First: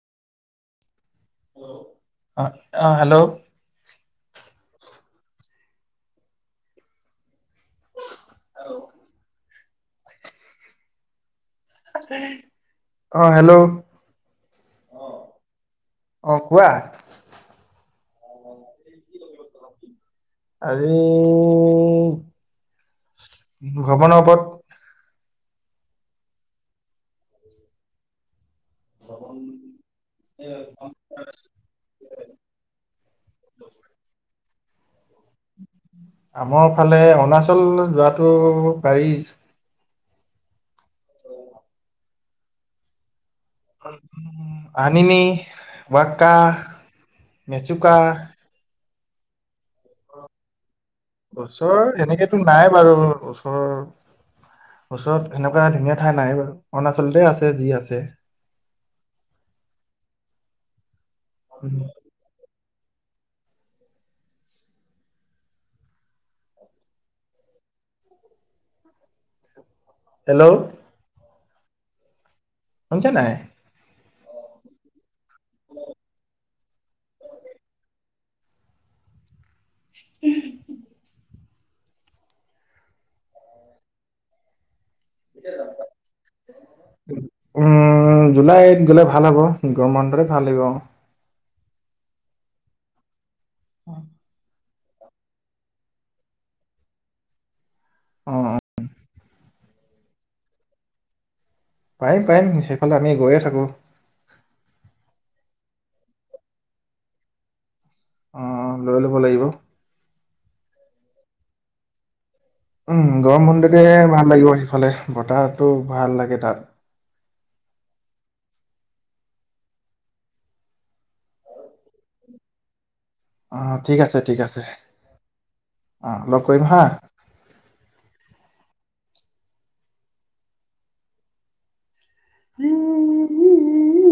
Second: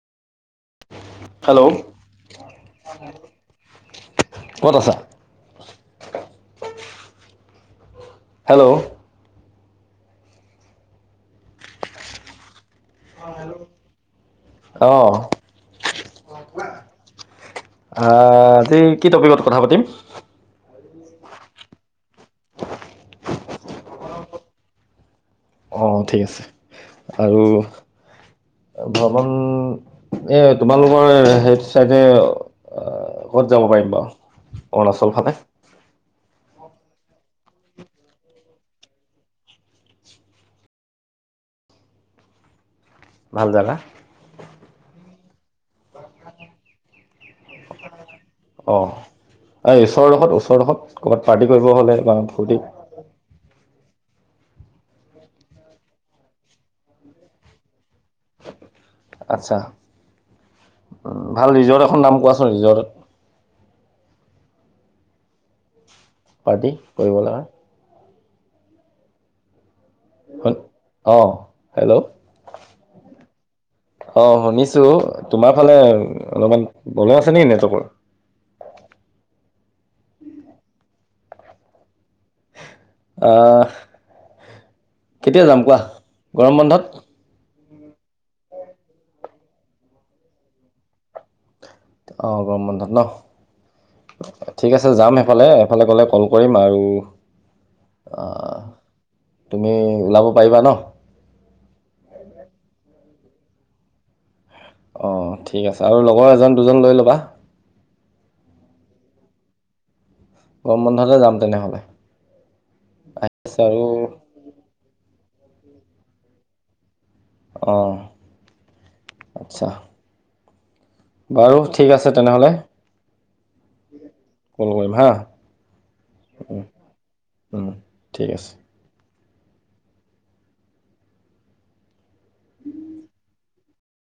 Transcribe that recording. Hello আহ আহ hello ক'ত আছা? হেল্ল' [inaudible] অ হেল্ল' অঁ অ কোৱা আহ আজি কি টপিকত কথা পাতিম আজি ভ্ৰমণৰ ওপৰত অঁ ঠিক আছে আৰু- ভ্ৰমণ এ তোমালোকৰ সেইটো চাইতে ক'ত যাব পাৰিম বাৰু অৰুণাচল ফালে আমাৰ ফালে অৰুণাচল যোৱাতটো পাৰি ভাল জেগা আননি, ৱাকা মেচোকা অঁ এই ওচৰডোখৰত ওচৰডোখৰত ক'ৰবাত পাৰ্টি কৰিব ওচৰ হ'লে বা এনেকেতো ফূৰ্তি নাই বাৰু ওচৰৰ ওচৰত এনেকুৱা ধুনীয়া ঠাই নাই বাৰু অৰুণাচলতে আছে যি আছে আচ্ছা উ ভাল ৰিজৰ্ট এখন নাম কোৱাচোন ৰিজৰ্টত- পাৰ্টি কৰিবলে হেল্ল' অঁ হেল্ল' শুনিছে নাই অ শুনিছো তোমাৰ ফালে অলপমান বল আছে নে নেটকৰ উ [inaudible] আহ কেতিয়া যাম কোৱা গৰম বন্ধত?? উম জুলাইত গলে ভাল হ'ব গৰম বন্ধতেভাল আহিব অ গম বন্ধত ন [unintelligible] ঠিক আছে যাম সেইফালে এফালে গ'লে কল কৰিম আৰু অ অ আহ, তুমি ওলাব পাৰিবা ন পাৰিম পাৰিম সেইফালে আমি গৈয়ে থাকো অঁ ঠিক আছে আৰু লগৰ এজন দুজন লৈ ল'বা অ লৈ ল'ব লাগিব গৰম বন্ধতে যাম তেনেহলে উম আহি গৰম আছে বন্ধতে আৰু ভাল লাগিব সিফালে বতাহটো ভাল লাগে তাত। অঁহ, আচ্ছা। বাৰু ঠিক আছে তেনেহ'লে। অ ঠিক আছে ঠিক আছে। কল কৰিম হা আহ লগ উম, কৰিম হাঁ। উম, ঠিক আছে উম [unintelligible]